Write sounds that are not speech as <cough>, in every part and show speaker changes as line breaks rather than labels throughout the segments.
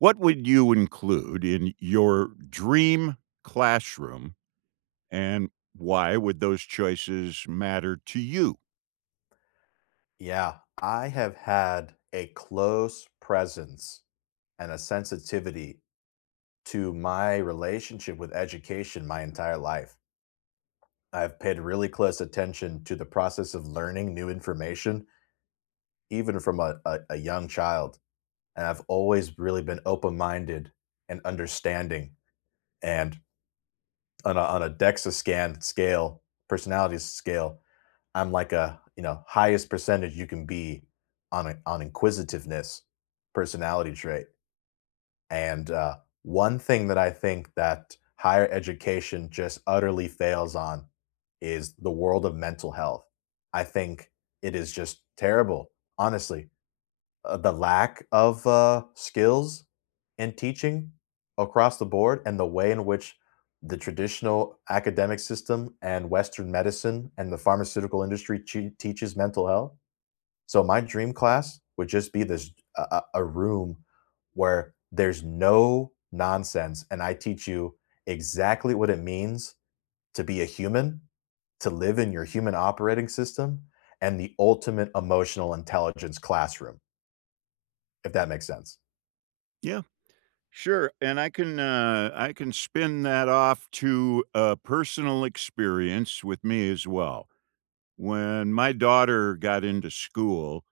What would you include in your dream classroom, and why would those choices matter to you?
Yeah, I have had a close presence and a sensitivity to my relationship with education my entire life. I've paid really close attention to the process of learning new information, even from a young child. And I've always really been open minded and understanding. And on on a DEXA scan scale, personality scale, I'm like a, you know, highest percentage you can be on on inquisitiveness personality trait. And One thing that I think that higher education just utterly fails on is the world of mental health. I think it is just terrible, honestly, the lack of skills in teaching across the board and the way in which the traditional academic system and Western medicine and the pharmaceutical industry teaches mental health. So my dream class would just be this a room where there's no nonsense and I teach you exactly what it means to be a human, to live in your human operating system and the ultimate emotional intelligence classroom if that makes sense.
Yeah, sure, and I can spin that off to a personal experience with me as well. When my daughter got into school,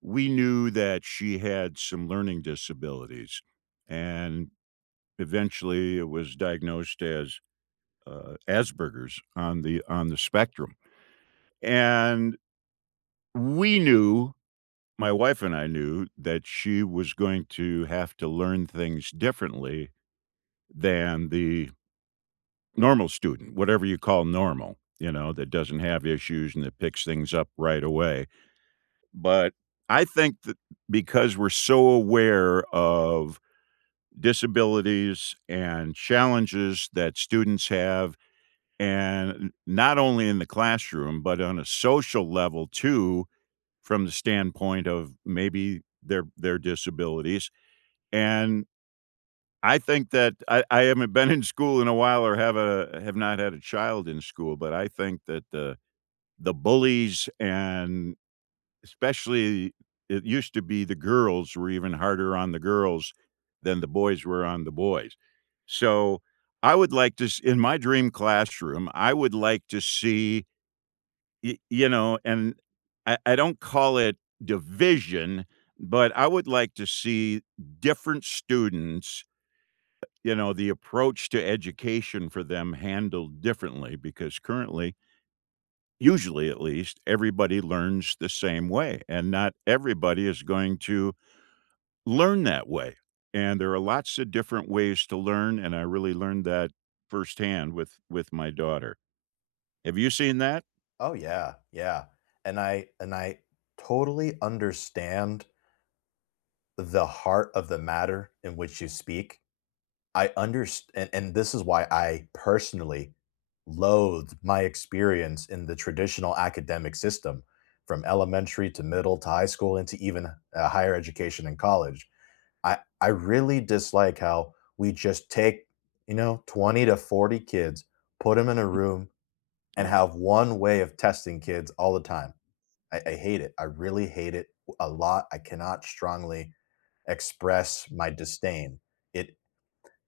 we knew that she had some learning disabilities, and eventually it was diagnosed as, Asperger's on the spectrum, and we knew, my wife and I knew that she was going to have to learn things differently than the normal student, whatever you call normal, you know, that doesn't have issues and that picks things up right away. But I think that because we're so aware of disabilities and challenges that students have, and not only in the classroom, but on a social level too, from the standpoint of maybe their disabilities. And I think that I haven't been in school in a while or have not had a child in school, but I think that the bullies and especially it used to be the girls were even harder on the girls than the boys were on the boys. So I would like to in my dream classroom, I would like to see Y you know, and I don't call it division, but I would like to see different students, you know, the approach to education for them handled differently because currently, usually at least, everybody learns the same way, and not everybody is going to learn that way, and there are lots of different ways to learn, and I really learned that firsthand with my daughter. Have you seen that?
Oh yeah, yeah, and I totally understand the heart of the matter in which you speak. I understand, and this is why I personally loathe my experience in the traditional academic system, from elementary to middle to high school and to even higher education and college. I really dislike how we just take you know 20 to 40 kids, put them in a
<laughs>
room, and
Yep.
have one way of testing kids all the time. I hate it. I really hate it a lot. I cannot strongly express my disdain. It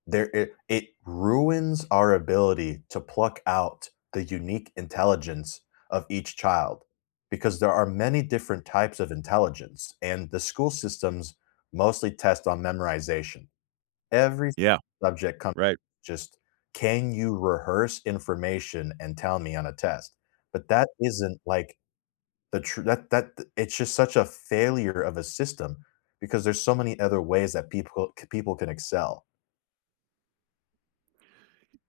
it ruins our ability to pluck out the unique intelligence of each child because there are many different types of intelligence and the school systems mostly test on memorization. Every
Yeah,
subject comes
right.
just can you rehearse information and tell me on a test? But that isn't like the tr that that it's just such a failure of a system because there's so many other ways that people can excel.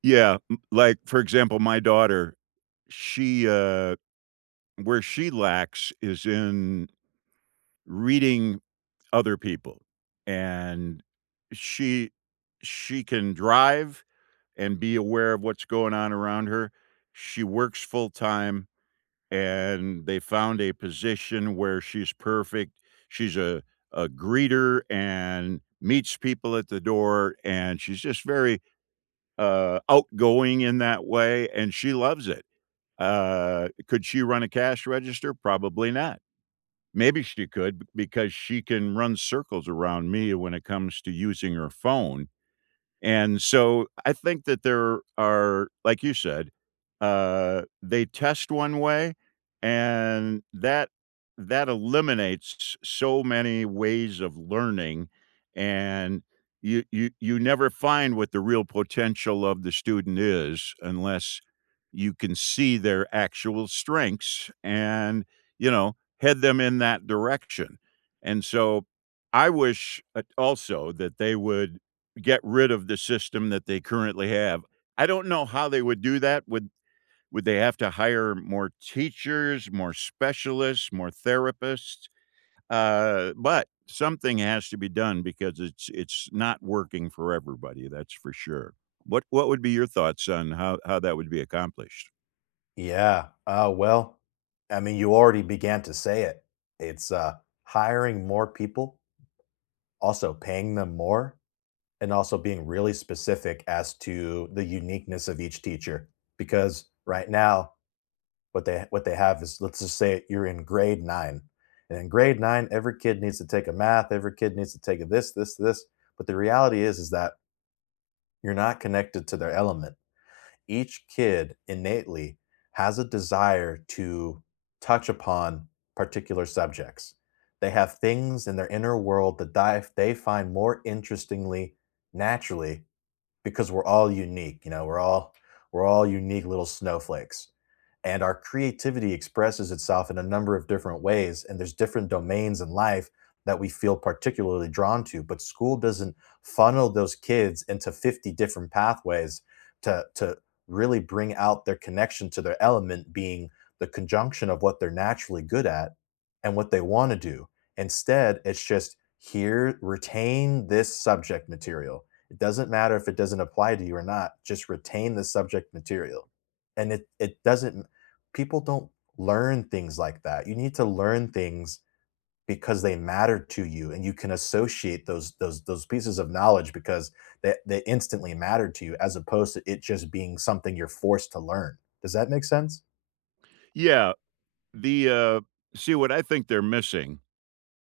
Yeah, m like, for example, my daughter, she where she lacks is in reading other people, and she she can drive and be aware of what's going on around her. She works full-time, and they found a position where she's perfect. She's a greeter and meets people at the door, and she's just very, outgoing in that way, and she loves it. Could she run a cash register? Probably not. Maybe because she can run circles around me when it comes to using her phone, and so I think that there are, like you said, they test one way, and that eliminates so many ways of learning, and you never find what the real potential of the student is unless you can see their actual strengths and you know head them in that direction. And so I wish also that they would get rid of the system that they currently have. I don't know how they would do that. Would they have to hire more teachers, more specialists, more therapists? But something has to be done because it's not working for everybody. That's for sure. What would be your thoughts on how that would be accomplished?
Yeah, well, I mean, you already began to say it. It's, hiring more people, also paying them more, and also being really specific as to the uniqueness of each teacher, because right now. What they have is let's just say you're in grade nine, and in grade nine, every kid needs to take a math, every kid needs to take a this. But the reality is that you're not connected to their element. Each kid innately has a desire to touch upon particular subjects. They have things in their inner world that they find more interestingly, naturally, because we're all unique, you know, we're all unique little snowflakes. And our creativity expresses itself in a number of different ways and there's different domains in life that we feel particularly drawn to, but school doesn't funnel those kids into 50 different pathways to really bring out their connection to their element being the conjunction of what they're naturally good at and what they want to do. Instead, it's just here retain this subject material, it doesn't matter if it doesn't apply to you or not. Just retain the subject material. And it doesn't, people don't learn things like that. You need to learn things because they matter to you and you can associate those pieces of knowledge because they instantly matter to you as opposed to it just being something you're forced to learn. Does that make sense?
Yeah, the see what I think they're missing.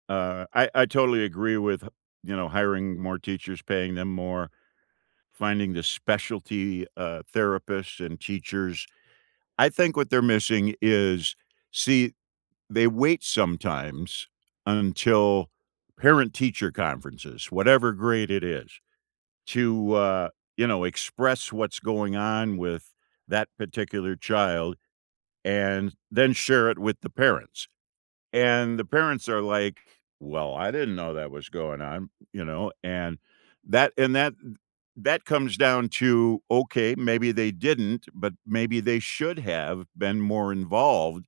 I totally agree with you know hiring more teachers, paying them more. Finding the specialty, therapists and teachers. I think what they're missing is, see, they wait sometimes until parent-teacher conferences, whatever grade it is, to, you know, express what's going on with that particular child and then share it with the parents. And the parents are like, "Well, I didn't know that was going on," you know, and that that comes down to, okay, maybe they didn't, but maybe they should have been more involved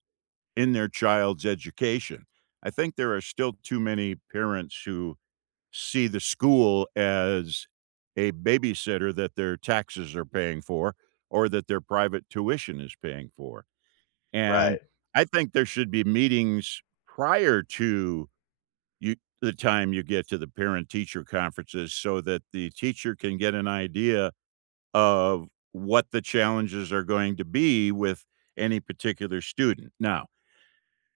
in their child's education. I think there are still too many parents who see the school as a babysitter that their taxes are paying for or that their private tuition is paying for.
Right.
And I think there should be meetings prior to you the time you get to the parent-teacher conferences so that the teacher can get an idea of what the challenges are going to be with any particular student. Now,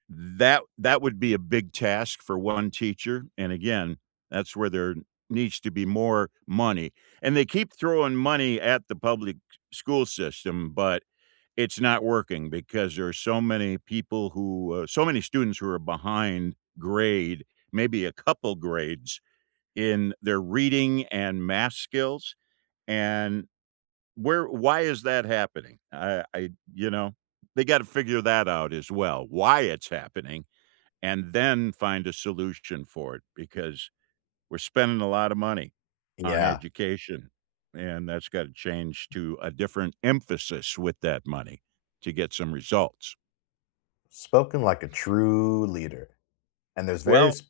that would be a big task for one teacher, and again, that's where there needs to be more money. And they keep throwing money at the public school system, but it's not working because there are so many people who, so many students who are behind grade, maybe a couple grades in their reading and math skills. And where, why is that happening? I you know, they got to figure that out as well, why it's happening, and then find a solution for it because we're spending a lot of money on
Yeah.
education, and that's gotta change to a different emphasis with that money to get some results.
Spoken like a true leader. And there's very
Well,
s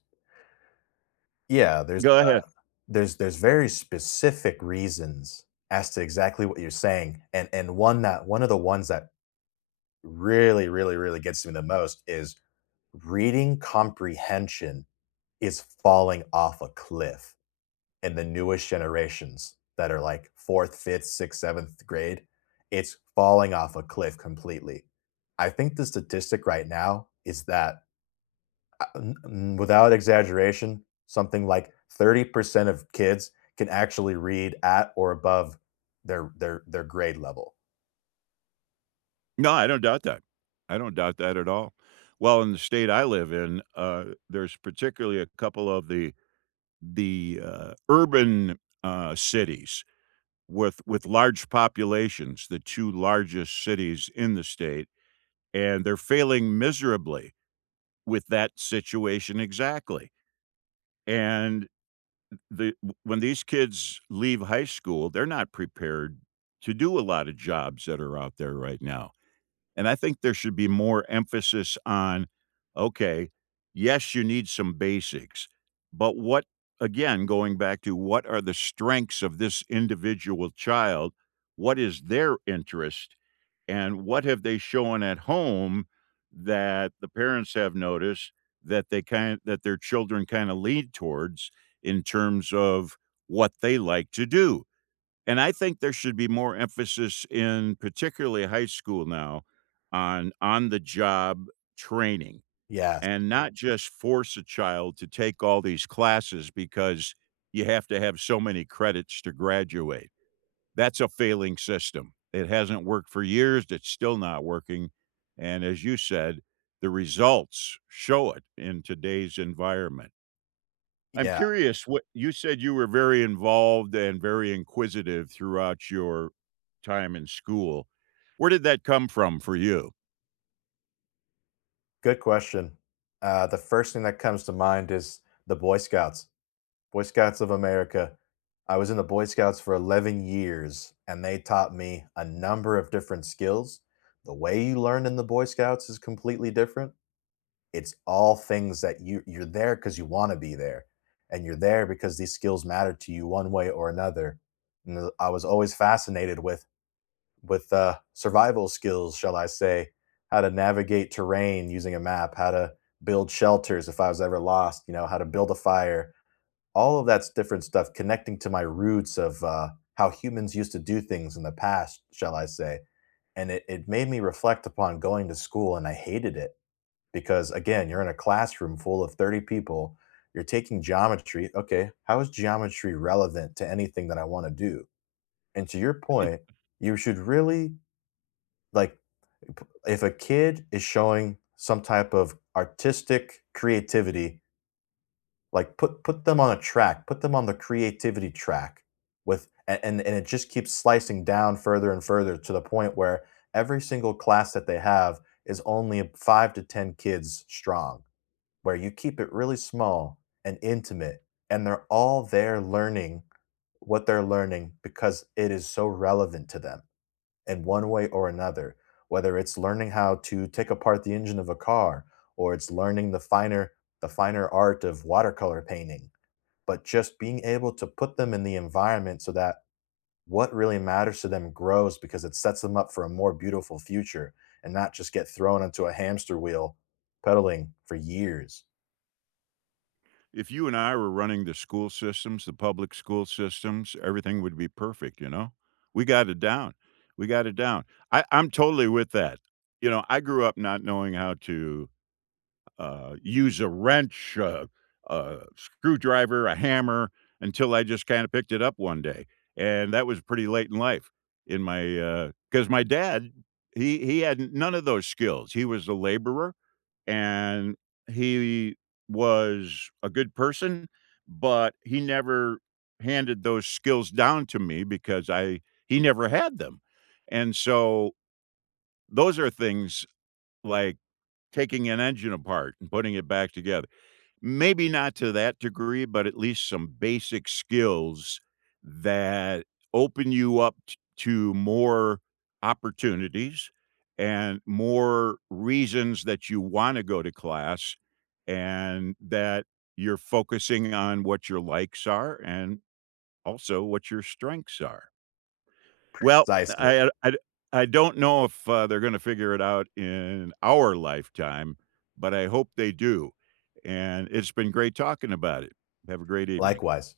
Yeah, there's,
go ahead.
there's very specific reasons as to exactly what you're saying, and one of the ones that really gets me the most is reading comprehension is falling off a cliff in the newest generations that are, like, 4th, 5th, 6th, 7th grade. It's falling off a cliff completely. I think the statistic right now is that, without exaggeration, something like 30% of kids can actually read at or above their grade level.
No, I don't doubt that. I don't doubt that at all. Well, in the state I live in, there's particularly a couple of the urban, cities with large populations, the 2 largest cities in the state, and they're failing miserably with that situation exactly. And the when these kids leave high school, they're not prepared to do a lot of jobs that are out there right now. And I think there should be more emphasis on, okay, yes, you need some basics, but what, again, going back to what are the strengths of this individual child? What is their interest? And what have they shown at home that the parents have noticed that they kind that their children kind of lead towards in terms of what they like to do? And I think there should be more emphasis in particularly high school now on the job training,
Yes.
and not Mhm. just force a child to take all these classes because you have to have so many credits to graduate. That's a failing system. It hasn't worked for years. It's still not working. And as you said, the results show it in today's environment. I'm
Yeah.
curious, what you said, you were very involved and very inquisitive throughout your time in school. Where did that come from for you?
Good question. The first thing that comes to mind is the Boy Scouts, Boy Scouts of America. I was in the Boy Scouts for 11 years, and they taught me a number of different skills. The way you learn in the Boy Scouts is completely different. It's all things that you're there 'cause you are there because you want to be there, and you're there because these skills matter to you one way or another. And I was always fascinated with survival skills, shall I say, how to navigate terrain using a map, how to build shelters if I was ever lost, you know, how to build a fire. All of that's different stuff connecting to my roots of, how humans used to do things in the past, shall I say, and it made me reflect upon going to school, and I hated it because again, you're in a classroom full of 30 people. You're taking geometry. Okay, how is geometry relevant to anything that I want to do? And to your point, you should really like, if a kid is showing some type of artistic creativity, like put them on a track, put them on the creativity track and it just keeps slicing down further and further to the point where every single class that they have is only 5 to 10 kids strong where you keep it really small and intimate, and they're all there learning what they're learning because it is so relevant to them in one way or another. Whether it's learning how to take apart the engine of a car, or it's learning the finer art of watercolor painting, but just being able to put them in the environment so that what really matters to them grows because it sets them up for a more beautiful future and not just get thrown into a hamster wheel pedaling for years.
If you and I were running the school systems, the public school systems, everything would be perfect, you know? We got it down. We got it down. I'm totally with that. You know, I grew up not knowing how to use a wrench, a screwdriver, a hammer until I just kinda picked it up one day, and that was pretty late in life in my, because my dad, he had none of those skills. He was a laborer, and he was a good person, but he never handed those skills down to me because I he never had them, and so those are things like taking an engine apart and putting it back together. Maybe not to that degree, but at least some basic skills that open you up t to more opportunities and more reasons that you wanna go to class and that you're focusing on what your likes are and also what your strengths are. Well,
Precisely.
I don't know if, they're gonna figure it out in our lifetime, but I hope they do, and it's been great talking about it. Have a great evening.
Likewise.